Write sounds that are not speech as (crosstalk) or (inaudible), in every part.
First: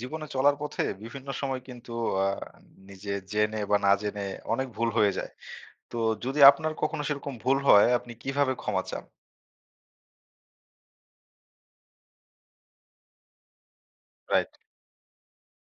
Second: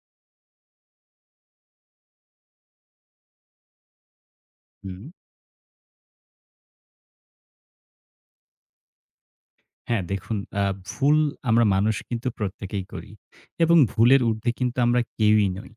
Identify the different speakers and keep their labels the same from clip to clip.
Speaker 1: জীবনে চলার পথে বিভিন্ন সময় কিন্তু আ নিজে জেনে বা না জেনে অনেক ভুল
Speaker 2: হুম।
Speaker 1: হয়ে যায়। তো যদি আপনার কখনো সেরকম ভুল হয় আপনি কিভাবে ক্ষমা চান?
Speaker 2: হ্যাঁ, দেখুন, আ ভুল আমরা মানুষ কিন্তু প্রত্যেকেই করি এবং ভুলের
Speaker 1: রাইট,
Speaker 2: ঊর্ধ্বে কিন্তু আমরা কেউই নই।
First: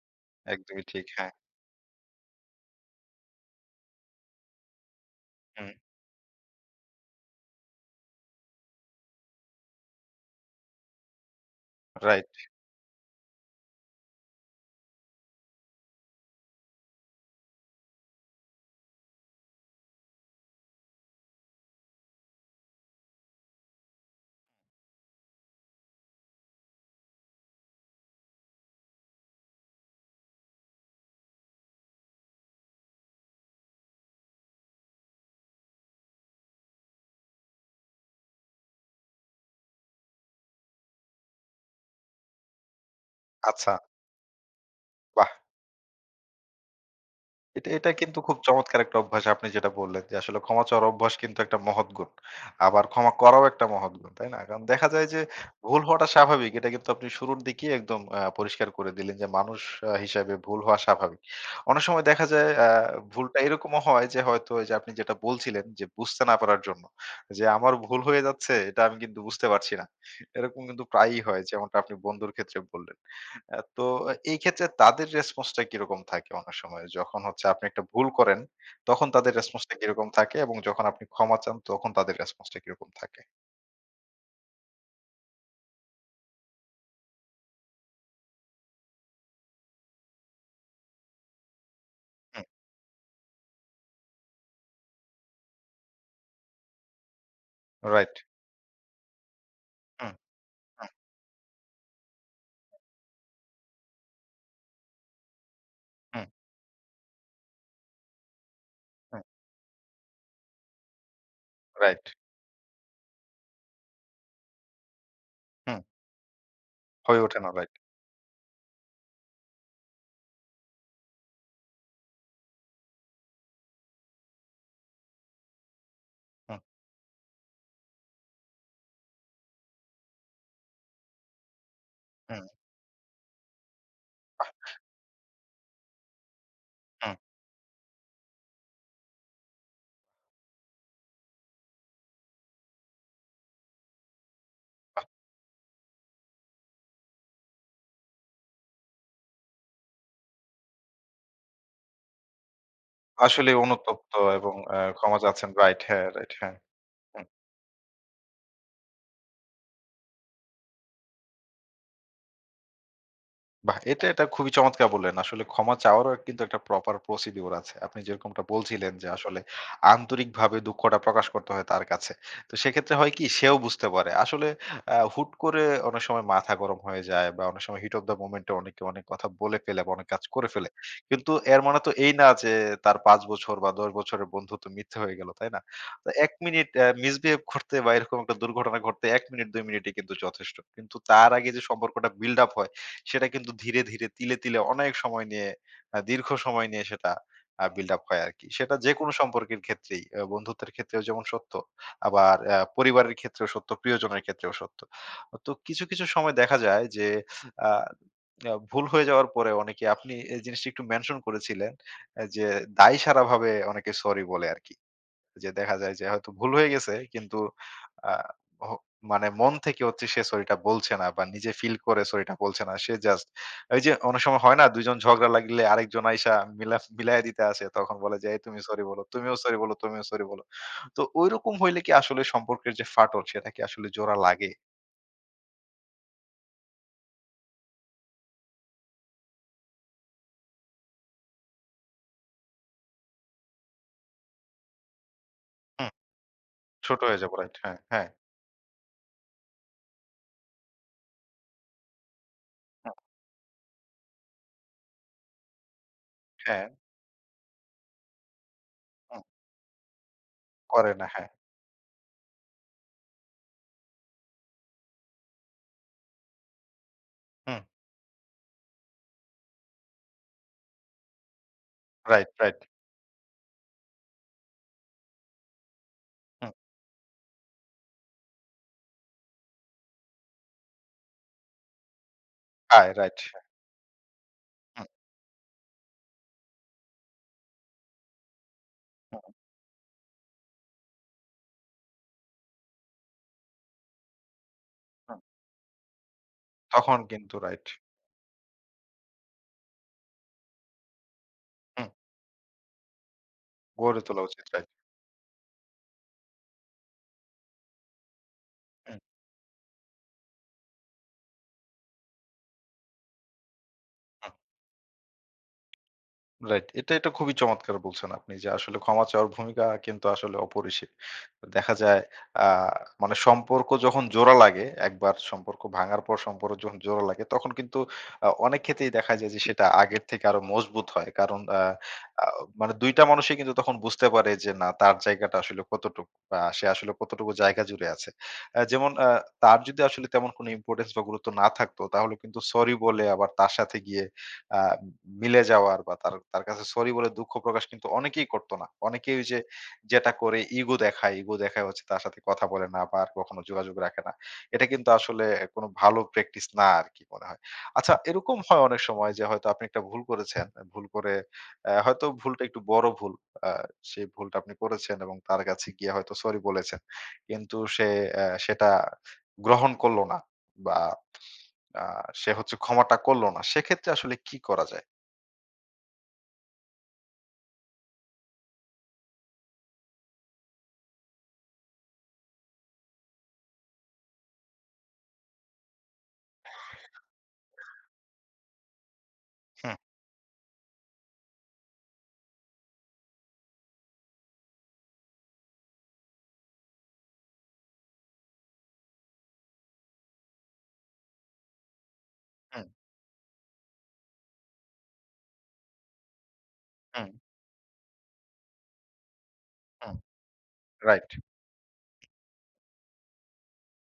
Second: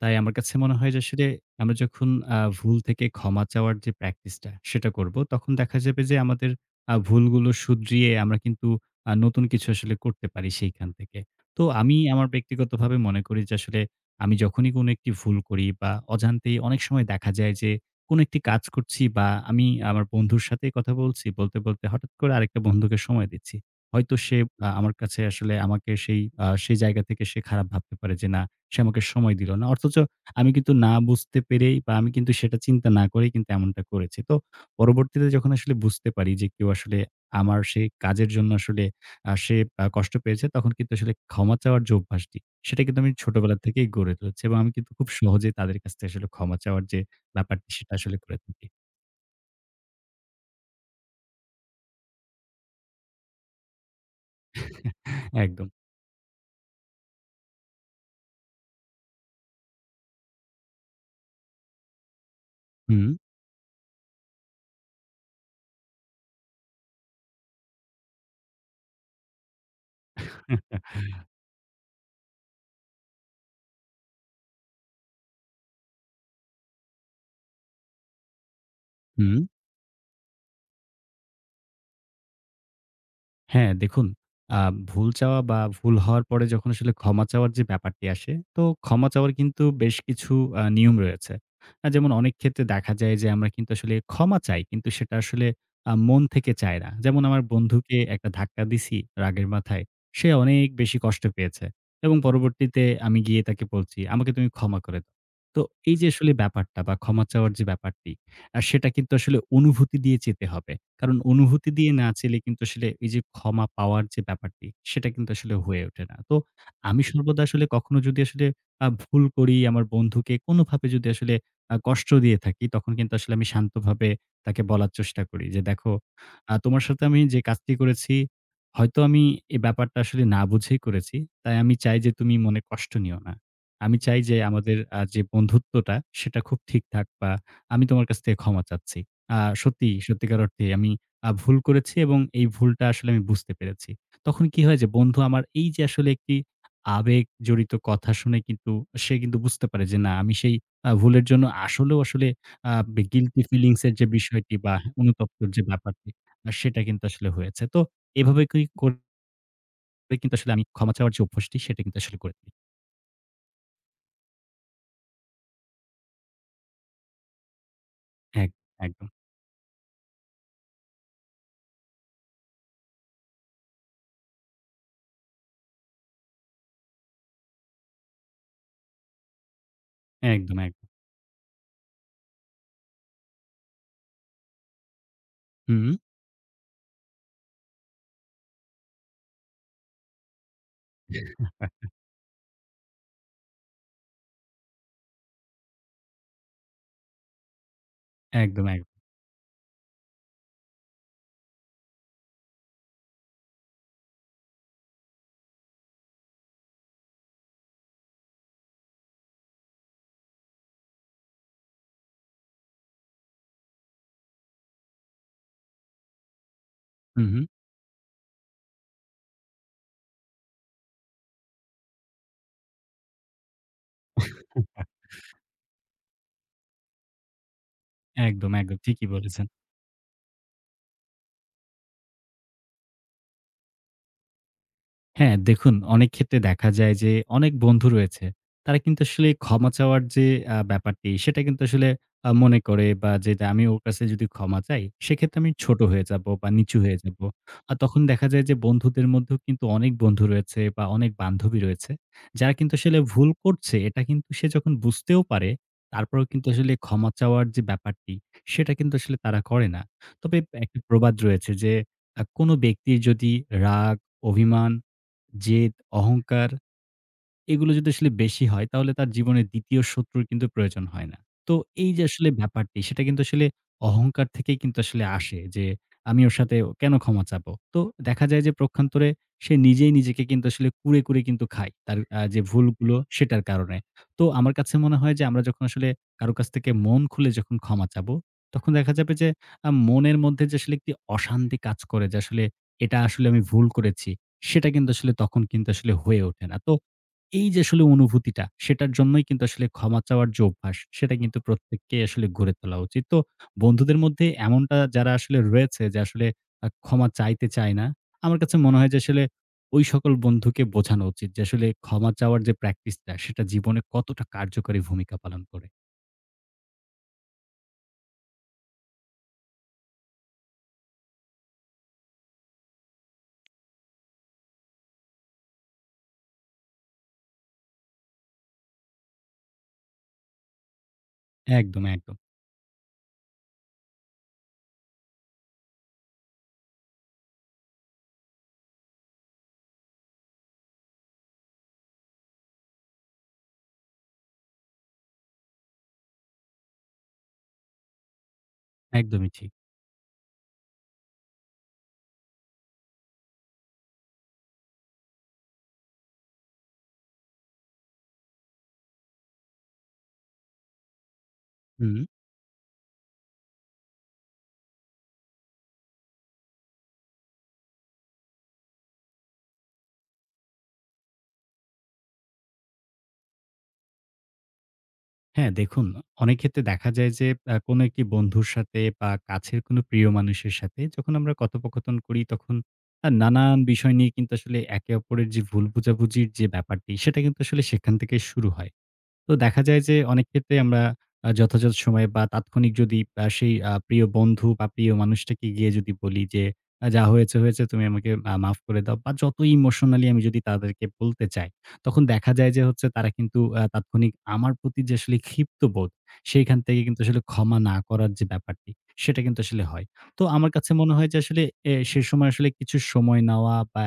Speaker 2: তাই আমার কাছে মনে
Speaker 1: একদমই
Speaker 2: হয় যে
Speaker 1: ঠিক।
Speaker 2: আসলে
Speaker 1: হ্যাঁ,
Speaker 2: আমরা যখন ভুল থেকে ক্ষমা চাওয়ার যে প্র্যাকটিসটা সেটা করব, তখন
Speaker 1: হুম,
Speaker 2: দেখা যাবে যে আমাদের ভুলগুলো শুধরিয়ে আমরা কিন্তু নতুন কিছু আসলে করতে পারি সেইখান থেকে। তো আমি আমার
Speaker 1: রাইট।
Speaker 2: ব্যক্তিগতভাবে মনে করি যে আসলে আমি যখনই কোনো একটি ভুল করি বা অজান্তেই অনেক সময় দেখা যায় যে কোনো একটি কাজ করছি বা আমি আমার বন্ধুর সাথে কথা বলছি। বলতে, বলতে হঠাৎ করে আরেকটা বন্ধুকে সময় দিচ্ছি। হয়তো সে আমার কাছে আসলে আমাকে সেই জায়গা থেকে সে খারাপ ভাবতে পারে যে, "না, সে আমাকে সময় দিল না।" অথচ আমি কিন্তু না বুঝতে পেরেই বা আমি কিন্তু সেটা চিন্তা না করেই কিন্তু এমনটা করেছি। তো পরবর্তীতে যখন আসলে বুঝতে পারি যে, কেউ আসলে আমার সেই কাজের জন্য আসলে আ সে আ কষ্ট পেয়েছে, তখন কিন্তু আসলে ক্ষমা চাওয়ার যে অভ্যাসটি, সেটা কিন্তু আমি ছোটবেলা
Speaker 1: আচ্ছা,
Speaker 2: থেকেই গড়ে তুলেছি এবং আমি কিন্তু খুব
Speaker 1: বাহ!
Speaker 2: সহজেই তাদের কাছ থেকে আসলে ক্ষমা চাওয়ার যে ব্যাপারটি
Speaker 1: এটা এটা
Speaker 2: সেটা আসলে
Speaker 1: কিন্তু খুব
Speaker 2: করে থাকি।
Speaker 1: চমৎকার একটা অভ্যাস আপনি যেটা বললেন যে আসলে ক্ষমা চাওয়ার অভ্যাস কিন্তু একটা মহৎ গুণ। আবার ক্ষমা করাও একটা মহৎ গুণ, তাই না? কারণ দেখা যায় যে
Speaker 2: একদম।
Speaker 1: ভুল হওয়াটা স্বাভাবিক। এটা কিন্তু আপনি শুরুর দিকেই একদম পরিষ্কার করে দিলেন যে মানুষ হিসাবে ভুল হওয়া স্বাভাবিক। অনেক সময় দেখা যায়
Speaker 2: হুম,
Speaker 1: ভুলটা এরকমও হয় যে হয়তো এই যে আপনি যেটা বলছিলেন যে বুঝতে না পারার জন্য। যে আমার ভুল হয়ে যাচ্ছে এটা আমি কিন্তু বুঝতে পারছি না। এরকম কিন্তু প্রায়ই হয় যেমনটা আপনি বন্ধুর ক্ষেত্রে বললেন। তো এই ক্ষেত্রে তাদের রেসপন্সটা কিরকম থাকে অনেক সময়? যখন হচ্ছে আপনি একটা ভুল করেন, তখন তাদের
Speaker 2: হুম।
Speaker 1: রেসপন্সটা কিরকম থাকে এবং যখন আপনি ক্ষমা চান, তখন তাদের রেসপন্সটা কিরকম থাকে?
Speaker 2: হ্যাঁ, দেখুন, আ ভুল চাওয়া বা ভুল হওয়ার পরে যখন আসলে ক্ষমা চাওয়ার যে ব্যাপারটি আসে, তো ক্ষমা চাওয়ার কিন্তু বেশ কিছু নিয়ম রয়েছে। যেমন অনেক
Speaker 1: হুম,
Speaker 2: ক্ষেত্রে দেখা যায় যে আমরা কিন্তু আসলে ক্ষমা চাই কিন্তু সেটা আসলে মন থেকে চায় না। যেমন আমার বন্ধুকে
Speaker 1: রাইট।
Speaker 2: একটা ধাক্কা দিছি রাগের মাথায়।
Speaker 1: হুম,
Speaker 2: সে অনেক
Speaker 1: হুম,
Speaker 2: বেশি কষ্ট পেয়েছে এবং পরবর্তীতে আমি গিয়ে তাকে বলছি, "আমাকে তুমি ক্ষমা করে দাও।" তো এই যে
Speaker 1: হুম,
Speaker 2: আসলে ব্যাপারটা বা ক্ষমা চাওয়ার যে ব্যাপারটি, সেটা কিন্তু
Speaker 1: হুম,
Speaker 2: আসলে অনুভূতি দিয়ে যেতে হবে। কারণ অনুভূতি দিয়ে
Speaker 1: রাইট।
Speaker 2: নাচলে কিন্তু আসলে এই যে ক্ষমা পাওয়ার যে ব্যাপারটি, সেটা কিন্তু আসলে
Speaker 1: হুম,
Speaker 2: হয়ে ওঠে না। তো আমি
Speaker 1: হয়ে ওঠে
Speaker 2: সর্বদা
Speaker 1: না,
Speaker 2: আসলে
Speaker 1: রাইট।
Speaker 2: কখনো যদি আসলে ভুল করি, আমার বন্ধুকে কোনোভাবে যদি আসলে কষ্ট দিয়ে থাকি, তখন কিন্তু আসলে আমি শান্তভাবে তাকে বলার চেষ্টা করি যে, "দেখো,
Speaker 1: হুম,
Speaker 2: তোমার সাথে আমি যে কাজটি করেছি, হয়তো আমি এই ব্যাপারটা আসলে না বুঝেই করেছি। তাই আমি চাই যে তুমি
Speaker 1: হুম,
Speaker 2: মনে কষ্ট নিও না। আমি চাই যে আমাদের যে বন্ধুত্বটা, সেটা খুব ঠিকঠাক
Speaker 1: হুম।
Speaker 2: বা আমি তোমার কাছ থেকে ক্ষমা চাচ্ছি।" আ সত্যি, সত্যিকার অর্থেই আমি ভুল করেছি এবং এই ভুলটা আসলে আমি বুঝতে পেরেছি। তখন কি হয় যে বন্ধু আমার এই যে আসলে একটি আবেগ জড়িত কথা শুনে কিন্তু সে কিন্তু বুঝতে পারে যে না আমি সেই ভুলের জন্য আসলেও আসলে আ বে গিল্টি
Speaker 1: আসলেই
Speaker 2: ফিলিংস এর যে
Speaker 1: অনুতপ্ত এবং
Speaker 2: বিষয়টি বা
Speaker 1: ক্ষমা
Speaker 2: অনুতপ্তর
Speaker 1: চাচ্ছেন।
Speaker 2: যে
Speaker 1: রাইট, হ্যাঁ,
Speaker 2: ব্যাপারটি
Speaker 1: রাইট, হ্যাঁ।
Speaker 2: সেটা কিন্তু
Speaker 1: হুম।
Speaker 2: আসলে হয়েছে। তো এভাবে কি করে কিন্তু আসলে আমি ক্ষমা চাওয়ার যে অভ্যাসটি সেটা কিন্তু আসলে করে থাকি।
Speaker 1: বাহ! এটা খুবই চমৎকার বললেন। আসলে ক্ষমা চাওয়ারও কিন্তু একটা প্রপার প্রসিডিউর আছে। আপনি যেরকমটা
Speaker 2: এক
Speaker 1: বলছিলেন যে
Speaker 2: একদম,
Speaker 1: আসলে আন্তরিকভাবে দুঃখটা প্রকাশ করতে হয় তার কাছে। তো সেক্ষেত্রে হয় কি সেও বুঝতে পারে। আসলে হুট করে অনেক সময় মাথা গরম হয়ে যায় বা অনেক সময় হিট অফ দ্য মোমেন্ট এ অনেকে অনেক কথা বলে ফেলে বা অনেক কাজ করে
Speaker 2: একদম,
Speaker 1: ফেলে।
Speaker 2: একদম।
Speaker 1: কিন্তু এর মানে তো এই না যে তার ৫ বছর বা ১০ বছরের বন্ধুত্ব মিথ্যা হয়ে গেল, তাই না?
Speaker 2: হুম,
Speaker 1: তো ১ মিনিট মিসবিহেভ করতে বা এরকম একটা দুর্ঘটনা ঘটতে ১ মিনিট ২ মিনিটই কিন্তু যথেষ্ট। কিন্তু তার আগে যে সম্পর্কটা বিল্ড আপ হয় সেটা কিন্তু ধীরে, ধীরে তিলে, তিলে অনেক সময় নিয়ে দীর্ঘ সময় নিয়ে সেটা বিল্ড আপ হয় আরকি।
Speaker 2: একদম,
Speaker 1: সেটা
Speaker 2: একদম।
Speaker 1: যেকোনো সম্পর্কের ক্ষেত্রেই বন্ধুত্বের ক্ষেত্রেও যেমন সত্য, আবার পরিবারের ক্ষেত্রেও সত্য, প্রিয়জনের ক্ষেত্রেও সত্য। তো কিছু, কিছু সময় দেখা যায় যে আ আ ভুল হয়ে যাওয়ার পরে অনেকে আপনি এই জিনিসটা একটু মেনশন করেছিলেন, যে দায়সারাভাবে অনেকে সরি বলে আরকি। যে দেখা যায় যে হয়তো ভুল হয়ে গেছে
Speaker 2: হুম,
Speaker 1: কিন্তু
Speaker 2: হুম।
Speaker 1: আহ, হ- মানে মন থেকে হচ্ছে সে সরিটা বলছে না বা নিজে ফিল করে সরিটা বলছে না সে জাস্ট ওই যে অনেক সময় হয় না দুজন ঝগড়া লাগলে আরেকজন আইসা মিলা মিলাই দিতে আসে তখন বলে যে "এই
Speaker 2: একদম,
Speaker 1: তুমি
Speaker 2: একদম।
Speaker 1: সরি বলো
Speaker 2: ঠিকই
Speaker 1: তুমিও
Speaker 2: বলেছেন।
Speaker 1: সরি বলো তুমিও সরি বলো তো ওইরকম হইলে কি আসলে সম্পর্কের যে ফাটল সেটা কি আসলে জোড়া লাগে
Speaker 2: হ্যাঁ, দেখুন, অনেক ক্ষেত্রে দেখা যায় যে অনেক বন্ধু রয়েছে। তারা কিন্তু আসলে ক্ষমা চাওয়ার যে ব্যাপারটি সেটা কিন্তু আসলে মনে করে বা যে আমি ওর কাছে যদি ক্ষমা চাই সেক্ষেত্রে আমি ছোট
Speaker 1: হুম
Speaker 2: হয়ে যাবো বা নিচু হয়ে
Speaker 1: ছোট হয়ে
Speaker 2: যাবো।
Speaker 1: যাবো রাইট
Speaker 2: আর
Speaker 1: হ্যাঁ
Speaker 2: তখন
Speaker 1: হ্যাঁ
Speaker 2: দেখা যায় যে বন্ধুদের মধ্যেও কিন্তু অনেক বন্ধু রয়েছে বা অনেক বান্ধবী রয়েছে। যারা কিন্তু
Speaker 1: হুম,
Speaker 2: আসলে ভুল করছে এটা কিন্তু সে যখন বুঝতেও পারে তারপরেও কিন্তু
Speaker 1: হ্যাঁ
Speaker 2: আসলে ক্ষমা চাওয়ার যে ব্যাপারটি সেটা কিন্তু আসলে
Speaker 1: হুম,
Speaker 2: তারা করে না। তবে একটা
Speaker 1: করে না
Speaker 2: প্রবাদ
Speaker 1: হ্যাঁ
Speaker 2: রয়েছে যে কোনো ব্যক্তির যদি রাগ, অভিমান, জেদ, অহংকার,
Speaker 1: হুম
Speaker 2: এগুলো যদি আসলে বেশি হয়, তাহলে তার জীবনে ২য় শত্রুর কিন্তু প্রয়োজন হয় না। তো এই যে আসলে
Speaker 1: রাইট রাইট
Speaker 2: ব্যাপারটি সেটা কিন্তু আসলে অহংকার থেকেই কিন্তু আসলে আসে যে আমি ওর
Speaker 1: হুম
Speaker 2: সাথে কেন ক্ষমা চাবো? তো দেখা যায় যে প্রক্ষান্তরে সে নিজেই নিজেকে কিন্তু আসলে কুরে, কুরে কিন্তু খায়, তার যে
Speaker 1: আয়
Speaker 2: ভুলগুলো
Speaker 1: রাইট
Speaker 2: সেটার কারণে। তো আমার কাছে
Speaker 1: হুম
Speaker 2: মনে হয় যে আমরা যখন আসলে কারো কাছ থেকে মন খুলে যখন ক্ষমা চাবো, তখন দেখা যাবে
Speaker 1: হুম,
Speaker 2: যে মনের মধ্যে যে আসলে একটি অশান্তি কাজ করে যে আসলে এটা আসলে আমি ভুল করেছি সেটা কিন্তু আসলে
Speaker 1: হুম,
Speaker 2: তখন কিন্তু আসলে হয়ে ওঠে না। তো
Speaker 1: তখন কিন্তু
Speaker 2: এই যে
Speaker 1: রাইট
Speaker 2: আসলে অনুভূতিটা, সেটার জন্যই কিন্তু আসলে ক্ষমা চাওয়ার যে অভ্যাস, সেটা কিন্তু
Speaker 1: হুম
Speaker 2: প্রত্যেককেই আসলে গড়ে তোলা উচিত। তো বন্ধুদের
Speaker 1: গড়ে তোলা
Speaker 2: মধ্যে
Speaker 1: উচিত রাইট
Speaker 2: এমনটা যারা আসলে রয়েছে যে আসলে ক্ষমা চাইতে চায় না, আমার কাছে মনে হয় যে আসলে ওই সকল বন্ধুকে বোঝানো উচিত যে আসলে ক্ষমা চাওয়ার যে প্র্যাকটিসটা, সেটা জীবনে কতটা
Speaker 1: হুম,
Speaker 2: কার্যকরী ভূমিকা পালন করে।
Speaker 1: রাইট। এটা খুবই চমৎকার বলছেন আপনি যে আসলে ক্ষমা চাওয়ার ভূমিকা কিন্তু আসলে অপরিসীম। দেখা যায় আ মানে সম্পর্ক যখন জোড়া লাগে, একবার সম্পর্ক ভাঙার পর সম্পর্ক যখন জোড়া লাগে তখন কিন্তু অনেক ক্ষেত্রেই দেখা যায় যে সেটা আগের থেকে আরো মজবুত হয়। কারণ আ
Speaker 2: একদম, একদম।
Speaker 1: আ মানে ২ টা মানুষই কিন্তু তখন বুঝতে পারে যে না তার জায়গাটা আসলে কতটুকু বা সে আসলে কতটুকু জায়গা জুড়ে আছে। যেমন তার যদি আসলে তেমন কোনো ইম্পোর্টেন্স বা গুরুত্ব না থাকতো তাহলে কিন্তু সরি বলে আবার তার সাথে গিয়ে আ মিলে যাওয়ার বা তার তার কাছে সরি বলে দুঃখ প্রকাশ কিন্তু অনেকেই করতো না। অনেকেই ওই
Speaker 2: একদমই
Speaker 1: যে
Speaker 2: ঠিক।
Speaker 1: যেটা করে ইগো দেখায় হচ্ছে তার সাথে কথা বলে না বা আর কখনো যোগাযোগ রাখে না। এটা কিন্তু আসলে কোন ভালো প্র্যাকটিস না আরকি মনে হয়। আচ্ছা এরকম হয় অনেক সময় যে হয়তো আপনি একটা ভুল করেছেন। ভুল করে
Speaker 2: হুম।
Speaker 1: হয়তো ভুলটা একটু বড় ভুল। আ সেই ভুলটা আপনি করেছেন এবং তার কাছে গিয়ে হয়তো সরি বলেছেন। কিন্তু সে সেটা গ্রহণ করল না বা আ সে হচ্ছে ক্ষমাটা করল না। সেক্ষেত্রে আসলে কি করা যায়?
Speaker 2: হ্যাঁ, দেখুন, অনেক ক্ষেত্রে দেখা যায় যে কোনো একটি বন্ধুর সাথে বা কাছের কোনো প্রিয় মানুষের সাথে যখন আমরা কথোপকথন করি তখন নানান বিষয় নিয়ে কিন্তু আসলে একে অপরের যে ভুল বোঝাবুঝির যে ব্যাপারটি সেটা কিন্তু আসলে সেখান থেকে শুরু হয়। তো দেখা যায় যে অনেক ক্ষেত্রে আমরা যথাযথ সময়ে বা তাৎক্ষণিক যদি আ সেই আ প্রিয় বন্ধু বা প্রিয় মানুষটাকে গিয়ে যদি বলি যে, "যা হয়েছে, হয়েছে, তুমি আমাকে মাফ করে দাও," বা যত ইমোশনালি আমি যদি তাদেরকে বলতে চাই, তখন দেখা যায় যে
Speaker 1: হুম,
Speaker 2: হচ্ছে তারা কিন্তু তাৎক্ষণিক আমার প্রতি যে আসলে ক্ষিপ্ত বোধ, সেইখান থেকে কিন্তু
Speaker 1: হুম,
Speaker 2: আসলে ক্ষমা না করার যে ব্যাপারটি, সেটা কিন্তু আসলে হয়।
Speaker 1: হুম।
Speaker 2: তো আমার কাছে মনে
Speaker 1: রাইট,
Speaker 2: হয় যে আসলে এ সে সময় আসলে কিছু সময় নেওয়া বা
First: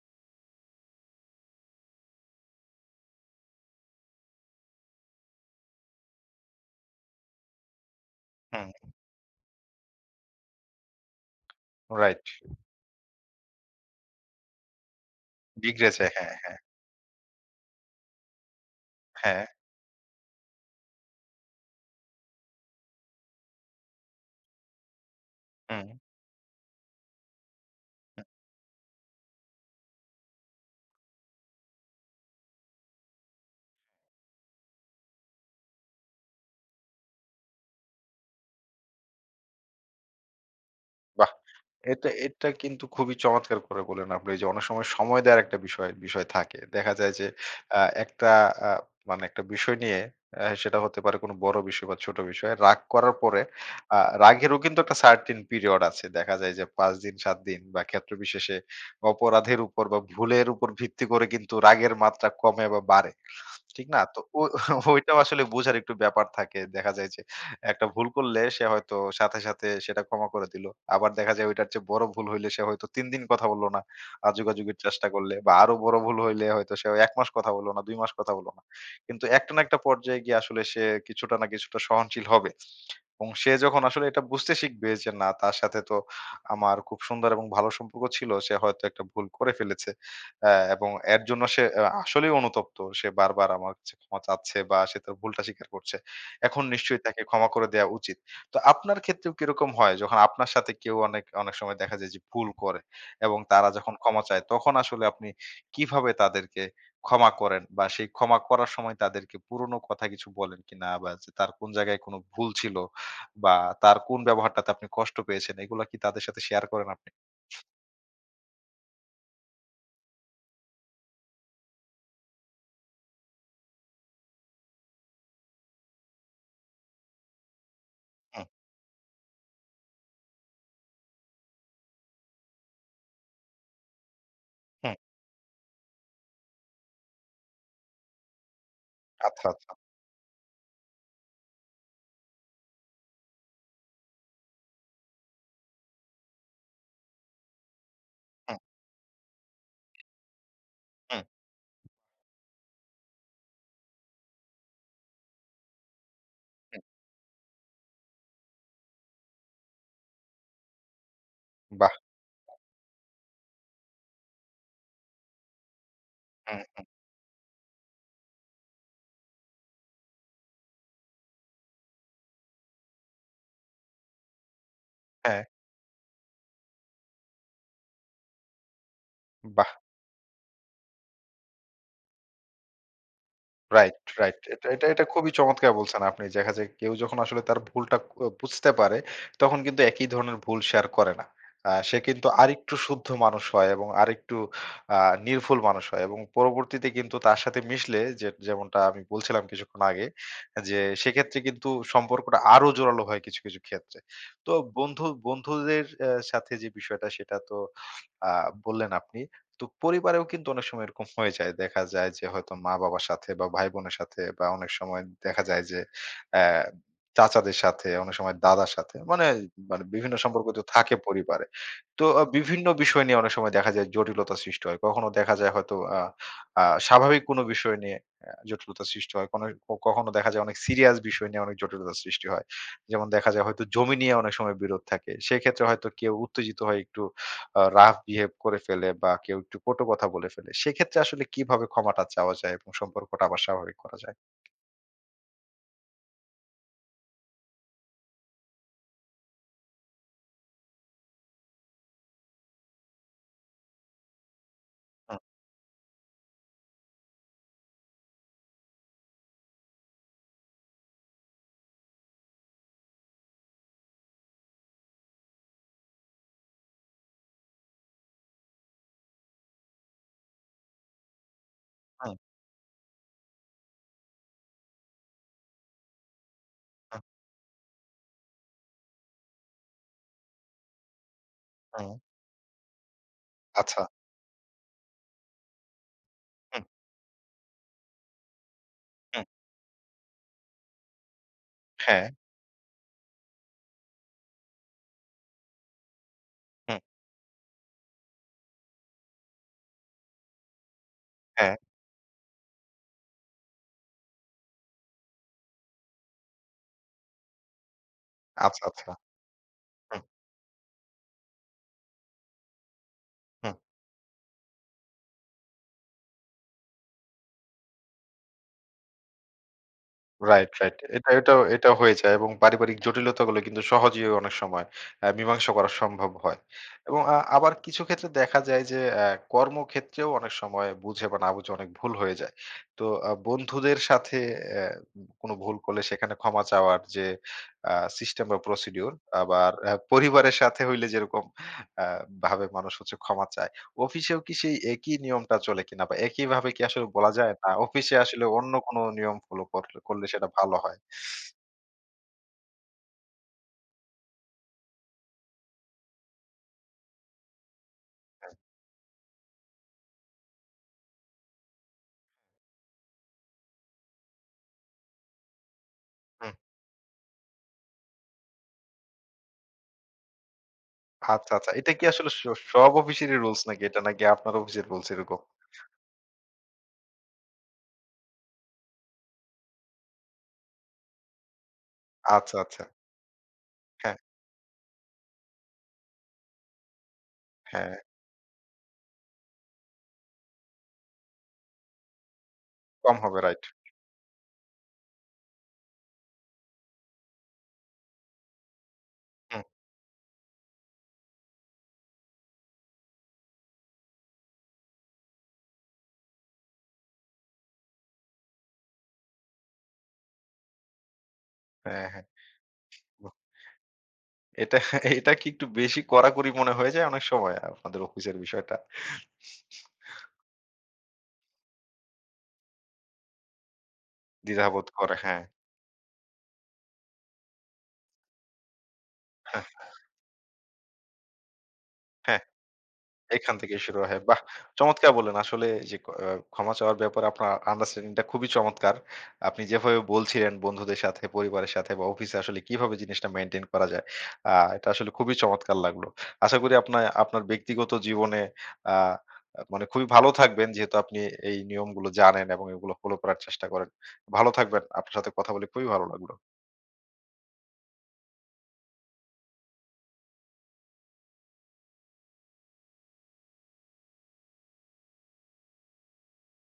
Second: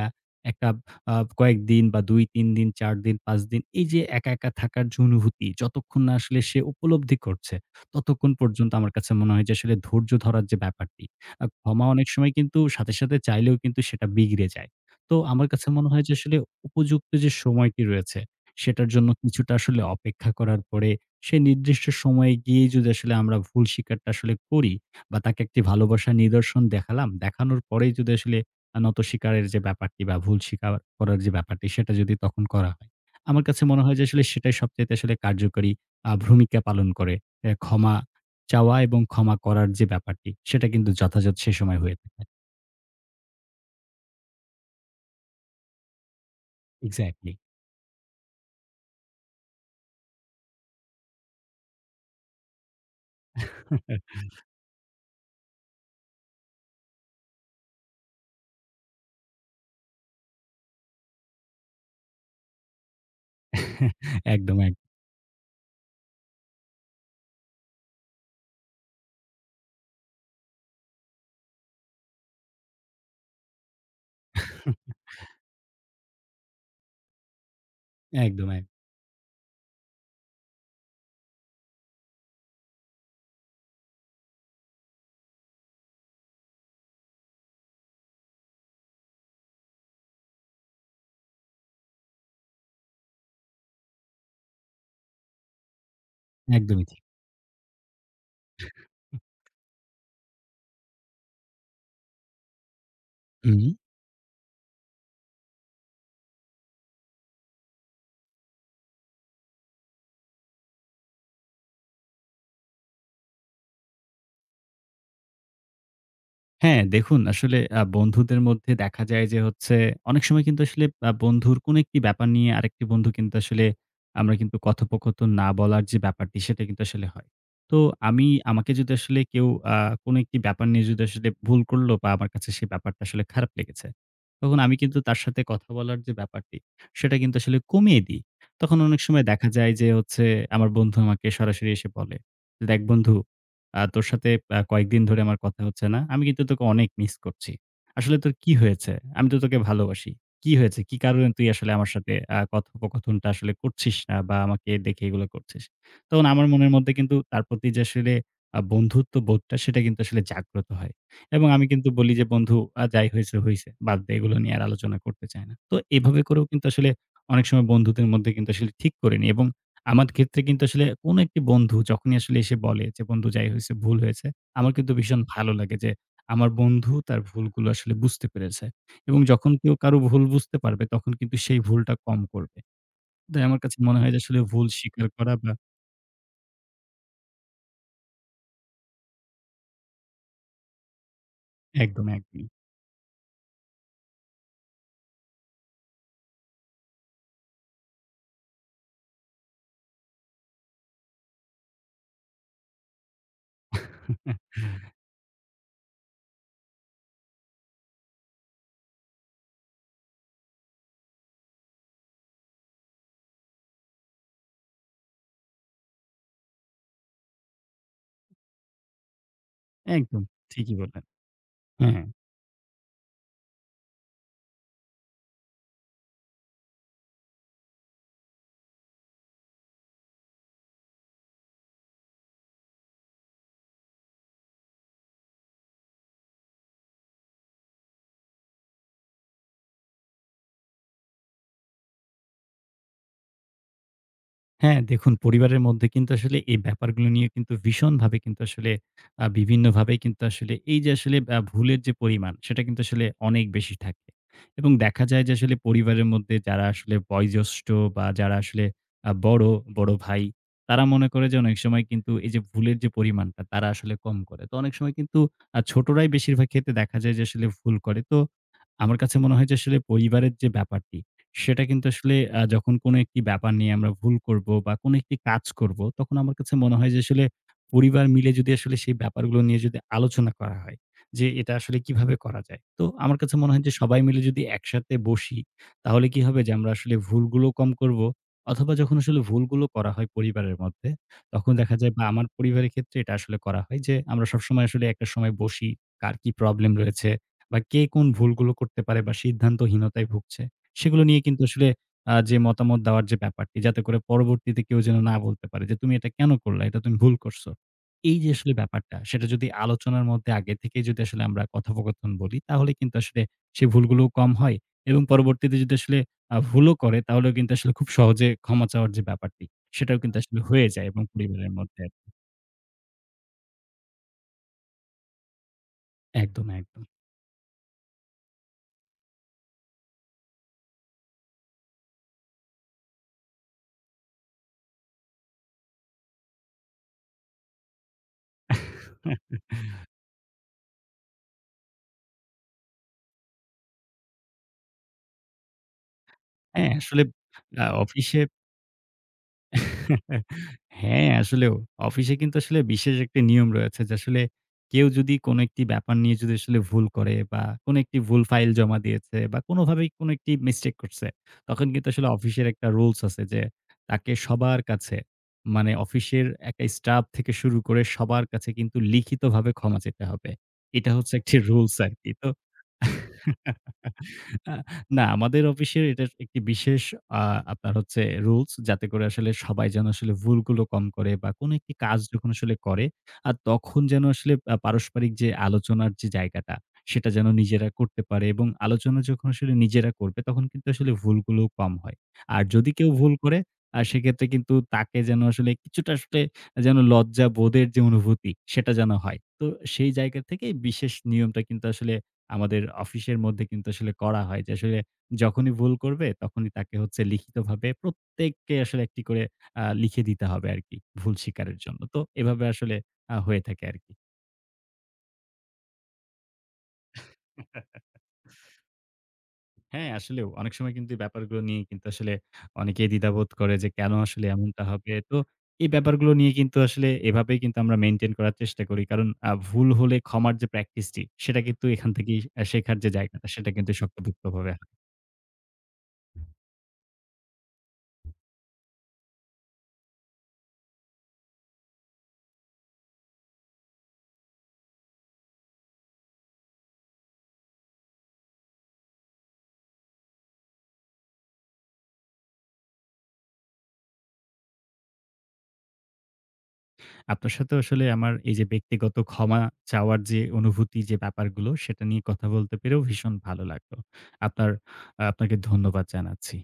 Speaker 2: একটা আ কয়েকদিন বা ২, ৩ দিন, ৪ দিন, ৫ দিন, এই যে একা, একা থাকার যে অনুভূতি যতক্ষণ না আসলে সে উপলব্ধি করছে, ততক্ষণ
Speaker 1: হুম,
Speaker 2: পর্যন্ত আমার কাছে মনে হয় যে আসলে ধৈর্য ধরার যে ব্যাপারটি, ক্ষমা অনেক
Speaker 1: রাইট।
Speaker 2: সময় কিন্তু সাথে, সাথে চাইলেও কিন্তু সেটা বিগড়ে যায়। তো আমার কাছে মনে হয়
Speaker 1: বিগড়েছে।
Speaker 2: যে আসলে
Speaker 1: হ্যাঁ,
Speaker 2: উপযুক্ত যে সময়টি রয়েছে, সেটার জন্য
Speaker 1: হ্যাঁ।
Speaker 2: কিছুটা আসলে অপেক্ষা করার পরে সে নির্দিষ্ট সময়ে গিয়ে যদি আসলে আমরা ভুল স্বীকারটা আসলে করি বা তাকে একটি
Speaker 1: হুম।
Speaker 2: ভালোবাসার নিদর্শন দেখানোর পরেই যদি আসলে নত স্বীকারের যে ব্যাপারটি বা ভুল স্বীকার করার যে ব্যাপারটি সেটা যদি তখন করা হয়, আমার কাছে মনে হয় যে আসলে সেটাই সবচাইতে আসলে কার্যকরী ভূমিকা পালন করে। ক্ষমা চাওয়া এবং ক্ষমা করার যে ব্যাপারটি সেটা কিন্তু
Speaker 1: বাহ!
Speaker 2: যথাযথ সে সময় হয়ে
Speaker 1: এটা
Speaker 2: থাকে।
Speaker 1: এটা কিন্তু খুবই চমৎকার করে বললেন আপনি যে অনেক সময় সময় দেওয়ার একটা বিষয় বিষয় থাকে। দেখা যায় যে
Speaker 2: এক্সাক্টলি।
Speaker 1: একটা আ মানে একটা বিষয় নিয়ে সেটা হতে পারে কোনো বড় বিষয় বা ছোট বিষয়। রাগ করার পরে আ
Speaker 2: (laughs)
Speaker 1: রাগেরও কিন্তু একটা certain period আছে। দেখা যায় যে ৫ দিন ৭ দিন বা ক্ষেত্র বিশেষে অপরাধের উপর বা ভুলের উপর ভিত্তি করে কিন্তু রাগের মাত্রা কমে বা বাড়ে।
Speaker 2: একদম,
Speaker 1: ঠিক না? তো ও
Speaker 2: একদম,
Speaker 1: (laughs) ওইটাও আসলে বোঝার একটু ব্যাপার থাকে। দেখা যায় যে একটা ভুল করলে সে হয়তো সাথে, সাথে সেটা ক্ষমা করে দিল। আবার দেখা যায় ওইটার চেয়ে বড় ভুল হইলে সে হয়তো ৩ দিন কথা বলল না। যোগাযোগের চেষ্টা করলে বা আরো বড় ভুল হইলে হয়তো সে ১ মাস কথা বলল না, ২ মাস কথা বলল
Speaker 2: একদম,
Speaker 1: না। কিন্তু একটা না একটা পর্যায়ে গিয়ে আসলে সে কিছুটা না কিছুটা সহনশীল হবে। এবং সে যখন আসলে এটা বুঝতে শিখবে যে না তার সাথে তো আমার খুব সুন্দর এবং ভালো সম্পর্ক ছিল। সে হয়তো একটা ভুল করে ফেলেছে। হ্যাঁ, এবং এর জন্য সে আসলেই অনুতপ্ত। সে বারবার আমার কাছে ক্ষমা চাচ্ছে বা সে তার ভুলটা স্বীকার করছে। এখন
Speaker 2: একদমই
Speaker 1: নিশ্চয়ই
Speaker 2: ঠিক।
Speaker 1: তাকে ক্ষমা করে দেয়া উচিত। তো আপনার ক্ষেত্রেও কি এরকম হয়? যখন আপনার সাথে কেউ অনেক, অনেক সময় দেখা যায় যে ভুল করে এবং
Speaker 2: হুম।
Speaker 1: তারা যখন ক্ষমা চায় তখন আসলে আপনি কিভাবে তাদেরকে ক্ষমা করেন? বা সেই ক্ষমা করার সময় তাদেরকে পুরনো কথা কিছু বলেন কিনা? বা যে তার কোন জায়গায় কোন ভুল ছিল বা তার কোন ব্যবহারটাতে আপনি কষ্ট পেয়েছেন এগুলা কি তাদের সাথে শেয়ার
Speaker 2: হ্যাঁ,
Speaker 1: করেন আপনি?
Speaker 2: দেখুন, আসলে বন্ধুদের মধ্যে দেখা যায় যে হচ্ছে অনেক সময় কিন্তু আসলে বন্ধুর কোনো একটি ব্যাপার নিয়ে আরেকটি বন্ধু কিন্তু আসলে আমরা কিন্তু কথোপকথন না বলার যে ব্যাপারটি সেটা কিন্তু আসলে হয়। তো আমি
Speaker 1: হুম,
Speaker 2: আমাকে যদি আসলে কেউ আ কোনো একটি ব্যাপার নিয়ে যদি আসলে ভুল করল বা আমার কাছে সেই ব্যাপারটা আসলে খারাপ লেগেছে। তখন আমি
Speaker 1: হুম।
Speaker 2: কিন্তু তার সাথে কথা বলার যে ব্যাপারটি সেটা কিন্তু আসলে কমিয়ে দিই। তখন অনেক সময়
Speaker 1: আচ্ছা,
Speaker 2: দেখা
Speaker 1: আচ্ছা।
Speaker 2: যায় যে হচ্ছে আমার বন্ধু আমাকে সরাসরি এসে বলে, যে, "দেখ বন্ধু, তোর সাথে কয়েকদিন ধরে আমার কথা হচ্ছে না। আমি কিন্তু তোকে অনেক মিস করছি। আসলে তোর কি
Speaker 1: হুম,
Speaker 2: হয়েছে? আমি তো তোকে ভালোবাসি। কি হয়েছে? কি
Speaker 1: হুম,
Speaker 2: কারণে তুই আসলে আমার সাথে কথোপকথনটা আসলে করছিস না বা আমাকে দেখে এগুলো করছিস?" তখন আমার মনের
Speaker 1: হুম।
Speaker 2: মধ্যে কিন্তু তার প্রতি যে আসলে বন্ধুত্ব বোধটা সেটা কিন্তু আসলে জাগ্রত হয়। এবং আমি কিন্তু
Speaker 1: বাহ!
Speaker 2: বলি যে, "বন্ধু, যাই হয়েছে, হইছে। বাদ দে, এগুলো নিয়ে আর আলোচনা করতে চাই না।" তো এভাবে করেও কিন্তু
Speaker 1: হুম,
Speaker 2: আসলে অনেক সময় বন্ধুদের মধ্যে কিন্তু আসলে ঠিক করে নিই এবং আমার ক্ষেত্রে কিন্তু আসলে কোনো একটি বন্ধু যখনই আসলে এসে বলে যে, "বন্ধু, যাই হইছে ভুল হয়েছে," আমার কিন্তু ভীষণ
Speaker 1: হ্যাঁ,
Speaker 2: ভালো লাগে যে, আমার বন্ধু তার ভুলগুলো আসলে বুঝতে পেরেছে। এবং যখন
Speaker 1: বাহ!
Speaker 2: কেউ কারো ভুল বুঝতে পারবে তখন কিন্তু সেই ভুলটা কম করবে। তাই আমার কাছে
Speaker 1: রাইট,
Speaker 2: মনে হয় যে
Speaker 1: রাইট।
Speaker 2: আসলে ভুল
Speaker 1: এটা এটা এটা
Speaker 2: স্বীকার
Speaker 1: খুবই
Speaker 2: করা বা
Speaker 1: চমৎকার বলছেন আপনি। দেখা যায় কেউ যখন আসলে তার ভুলটা বুঝতে পারে, তখন কিন্তু একই ধরনের ভুল সে আর করে না। সে
Speaker 2: একদম,
Speaker 1: কিন্তু
Speaker 2: একদমই।
Speaker 1: আরেকটু শুদ্ধ মানুষ হয় এবং আরেকটু আ নির্ভুল মানুষ হয় এবং পরবর্তীতে কিন্তু তার সাথে মিশলে যে যেমনটা আমি বলছিলাম কিছুক্ষণ আগে, যে সেক্ষেত্রে কিন্তু সম্পর্কটা আরো জোরালো হয় কিছু, কিছু ক্ষেত্রে। তো বন্ধু বন্ধুদের সাথে যে বিষয়টা সেটা তো আ বললেন আপনি। তো পরিবারেও কিন্তু অনেক সময় এরকম হয়ে যায়। দেখা যায় যে হয়তো মা-বাবার সাথে বা ভাই-বোনের সাথে বা অনেক সময় দেখা যায় যে অ্যা চাচাদের সাথে, অনেক সময় দাদার সাথে মানে, মানে বিভিন্ন
Speaker 2: একদম
Speaker 1: সম্পর্ক তো
Speaker 2: ঠিকই
Speaker 1: থাকে
Speaker 2: বললেন।
Speaker 1: পরিবারে।
Speaker 2: হ্যাঁ।
Speaker 1: তো
Speaker 2: হ্যাঁ।
Speaker 1: বিভিন্ন বিষয় নিয়ে অনেক সময় দেখা যায় জটিলতা সৃষ্টি হয়। কখনো দেখা যায় হয়তো আ আ স্বাভাবিক কোনো বিষয় নিয়ে জটিলতা সৃষ্টি হয়। কখনো দেখা যায় অনেক সিরিয়াস বিষয় নিয়ে অনেক জটিলতা সৃষ্টি হয়। যেমন দেখা যায় হয়তো জমি নিয়ে অনেক সময় বিরোধ থাকে। সেক্ষেত্রে হয়তো কেউ উত্তেজিত হয় একটু রাফ বিহেভ করে ফেলে বা কেউ একটু কটু কথা বলে ফেলে সেক্ষেত্রে আসলে কিভাবে ক্ষমাটা চাওয়া যায় এবং সম্পর্কটা আবার স্বাভাবিক করা যায়?
Speaker 2: হ্যাঁ, দেখুন, পরিবারের মধ্যে কিন্তু আসলে এই ব্যাপারগুলো নিয়ে কিন্তু ভীষণভাবে কিন্তু আসলে বিভিন্নভাবে কিন্তু আসলে এই যে আসলে ভুলের যে পরিমাণ সেটা কিন্তু আসলে অনেক বেশি থাকে। এবং দেখা
Speaker 1: হুম,
Speaker 2: যায় যে আসলে পরিবারের মধ্যে যারা আসলে বয়োজ্যেষ্ঠ বা যারা আসলে বড়, বড় ভাই, তারা মনে করে যে অনেক সময় কিন্তু এই যে ভুলের যে পরিমাণটা তারা আসলে কম করে। তো অনেক সময় কিন্তু ছোটরাই বেশিরভাগ ক্ষেত্রে দেখা যায় যে আসলে ভুল করে। তো আমার কাছে মনে হয় যে আসলে পরিবারের যে ব্যাপারটি, সেটা কিন্তু
Speaker 1: হুম,
Speaker 2: আসলে যখন কোনো একটি ব্যাপার নিয়ে আমরা ভুল করব বা কোনো একটি কাজ করব, তখন আমার কাছে মনে হয় যে
Speaker 1: হুম,
Speaker 2: আসলে পরিবার মিলে যদি আসলে সেই ব্যাপারগুলো নিয়ে যদি আলোচনা করা হয়, যে এটা আসলে
Speaker 1: হুম।
Speaker 2: কিভাবে করা যায়। তো আমার কাছে মনে হয় যে
Speaker 1: আচ্ছা।
Speaker 2: সবাই মিলে যদি একসাথে বসি, তাহলে কি হবে যে
Speaker 1: হুম,
Speaker 2: আমরা আসলে ভুলগুলো কম করব অথবা যখন আসলে
Speaker 1: হুম।
Speaker 2: ভুলগুলো করা হয় পরিবারের মধ্যে, তখন দেখা যায় বা
Speaker 1: হ্যাঁ,
Speaker 2: আমার পরিবারের ক্ষেত্রে এটা আসলে করা হয় যে আমরা সবসময় আসলে একটা সময় বসি, কার কি প্রবলেম
Speaker 1: হুম,
Speaker 2: রয়েছে বা কে কোন ভুলগুলো করতে পারে বা সিদ্ধান্তহীনতায় ভুগছে। সেগুলো নিয়ে কিন্তু
Speaker 1: হ্যাঁ।
Speaker 2: আসলে যে মতামত দেওয়ার যে ব্যাপারটি, যাতে করে পরবর্তীতে কেউ যেন না বলতে পারে যে, "তুমি এটা কেন করলা? এটা তুমি ভুল করছো।" এই যে আসলে
Speaker 1: আচ্ছা, আচ্ছা।
Speaker 2: ব্যাপারটা, সেটা যদি
Speaker 1: হুম,
Speaker 2: আলোচনার মধ্যে আগে থেকেই যদি আসলে আমরা কথোপকথন বলি, তাহলে কিন্তু আসলে
Speaker 1: হুম।
Speaker 2: সে ভুলগুলোও কম হয় এবং পরবর্তীতে যদি আসলে ভুলও করে, তাহলেও কিন্তু আসলে খুব সহজে ক্ষমা চাওয়ার যে ব্যাপারটি, সেটাও কিন্তু আসলে
Speaker 1: রাইট,
Speaker 2: হয়ে
Speaker 1: রাইট।
Speaker 2: যায় এবং
Speaker 1: এটা এটাও
Speaker 2: পরিবারের
Speaker 1: এটা
Speaker 2: মধ্যে
Speaker 1: হয়ে
Speaker 2: আরকি।
Speaker 1: যায় এবং পারিবারিক জটিলতাগুলো কিন্তু সহজেই অনেক সময় মীমাংসা করা সম্ভব হয়।
Speaker 2: একদম, একদম।
Speaker 1: এবং আবার কিছু ক্ষেত্রে দেখা যায় যে কর্মক্ষেত্রেও অনেক সময় বুঝে বা না বুঝে অনেক ভুল হয়ে যায়। তো বন্ধুদের সাথে অ্যা কোনো ভুল করলে সেখানে ক্ষমা চাওয়ার যে আ সিস্টেম বা প্রসিডিউর আবার
Speaker 2: (laughs)
Speaker 1: পরিবারের সাথে হইলে যেরকম আ ভাবে মানুষ হচ্ছে ক্ষমা চায়। অফিসেও কি সেই একই নিয়মটা চলে কিনা বা একইভাবে কি
Speaker 2: হ্যাঁ,
Speaker 1: আসলে
Speaker 2: আসলে
Speaker 1: বলা যায় না
Speaker 2: আ
Speaker 1: অফিসে
Speaker 2: অফিসে
Speaker 1: আসলে অন্য কোনো নিয়ম ফলো করলে করলে সেটা ভালো হয়?
Speaker 2: হ্যাঁ, আসলেও অফিসে কিন্তু আসলে বিশেষ একটা নিয়ম রয়েছে যে আসলে কেউ যদি কোনো একটি ব্যাপার নিয়ে যদি আসলে ভুল করে বা কোনো একটি ভুল
Speaker 1: হ্যাঁ,
Speaker 2: ফাইল জমা দিয়েছে বা কোনোভাবেই কোনো একটি মিস্টেক করছে, তখন কিন্তু আসলে অফিসের একটা রুলস আছে যে তাকে সবার কাছে, মানে অফিসের
Speaker 1: হুম।
Speaker 2: একটা স্টাফ থেকে শুরু করে সবার কাছে, কিন্তু লিখিতভাবে ক্ষমা চেতে হবে। এটা হচ্ছে
Speaker 1: আচ্ছা,
Speaker 2: একটি
Speaker 1: আচ্ছা। এটা
Speaker 2: রুলস
Speaker 1: কি আসলে
Speaker 2: আরকি। তো
Speaker 1: সব অফিসেরই রুলস নাকি এটা
Speaker 2: (laughs)
Speaker 1: নাকি আপনার অফিসের রুলস
Speaker 2: না,
Speaker 1: এরকম?
Speaker 2: আমাদের অফিসের এটার একটি বিশেষ আ আপনার হচ্ছে রুলস, যাতে করে আসলে সবাই যেন আসলে ভুলগুলো কম করে বা কোন একটি কাজ যখন
Speaker 1: আচ্ছা,
Speaker 2: আসলে
Speaker 1: আচ্ছা।
Speaker 2: করে, আর তখন
Speaker 1: হ্যাঁ,
Speaker 2: যেন আসলে পারস্পরিক যে আলোচনার যে জায়গাটা, সেটা যেন নিজেরা
Speaker 1: হ্যাঁ।
Speaker 2: করতে পারে এবং আলোচনা যখন আসলে নিজেরা করবে তখন কিন্তু আসলে ভুলগুলো কম হয়। আর যদি কেউ
Speaker 1: কম
Speaker 2: ভুল
Speaker 1: হবে
Speaker 2: করে,
Speaker 1: রাইট।
Speaker 2: সেক্ষেত্রে কিন্তু তাকে যেন আসলে কিছুটা আসলে যেন লজ্জা বোধের যে অনুভূতি সেটা যেন হয়।
Speaker 1: হুম।
Speaker 2: তো সেই জায়গা থেকে বিশেষ নিয়মটা কিন্তু আসলে আমাদের অফিসের মধ্যে কিন্তু আসলে করা হয় যে আসলে যখনই ভুল করবে তখনই তাকে হচ্ছে লিখিতভাবে প্রত্যেককে আসলে একটি করে লিখে দিতে হবে আরকি ভুল স্বীকারের জন্য।
Speaker 1: হ্যাঁ,
Speaker 2: তো
Speaker 1: হ্যাঁ।
Speaker 2: এভাবে আসলে
Speaker 1: বাহ!
Speaker 2: হয়ে থাকে আরকি।
Speaker 1: এটা এটা কি একটু বেশি কড়াকড়ি মনে হয়ে যায় অনেক সময় আপনাদের অফিসের বিষয়টা?
Speaker 2: হ্যাঁ, আসলেও অনেক সময় কিন্তু এই ব্যাপারগুলো নিয়ে কিন্তু আসলে অনেকেই দ্বিধাবোধ করে যে কেন আসলে এমনটা
Speaker 1: দ্বিধাবোধ
Speaker 2: হবে?
Speaker 1: করে।
Speaker 2: তো
Speaker 1: হ্যাঁ।
Speaker 2: এই ব্যাপারগুলো নিয়ে কিন্তু আসলে এভাবেই কিন্তু আমরা মেইনটেইন করার চেষ্টা করি। কারণ
Speaker 1: হ্যাঁ,
Speaker 2: ভুল হলে ক্ষমার যে প্র্যাকটিসটি সেটা কিন্তু এখান থেকেই
Speaker 1: হ্যাঁ।
Speaker 2: শেখার যে জায়গাটা
Speaker 1: এখান
Speaker 2: সেটা
Speaker 1: থেকে
Speaker 2: কিন্তু
Speaker 1: শুরু হয়। বাহ!
Speaker 2: শক্তপোক্তভাবে
Speaker 1: চমৎকার বললেন। আসলে যে ক আ ক্ষমা চাওয়ার ব্যাপারে আপনার আন্ডারস্ট্যান্ডিং টা খুবই চমৎকার। আপনি যেভাবে বলছিলেন বন্ধুদের সাথে, পরিবারের সাথে বা অফিসে আসলে কিভাবে জিনিসটা মেইনটেইন করা যায়। এটা আসলে খুবই চমৎকার লাগলো। আশা করি আপনার ব্যক্তিগত জীবনে আ মানে খুবই ভালো থাকবেন যেহেতু আপনি এই নিয়মগুলো জানেন এবং এগুলো ফলো করার চেষ্টা করেন। ভালো থাকবেন। আপনার সাথে কথা বলে খুবই ভালো লাগলো।
Speaker 2: আপনার সাথে আসলে আমার এই যে ব্যক্তিগত ক্ষমা চাওয়ার যে অনুভূতি যে ব্যাপারগুলো সেটা নিয়ে কথা বলতে পেরেও ভীষণ ভালো লাগলো। আপনার আ আপনাকে ধন্যবাদ জানাচ্ছি।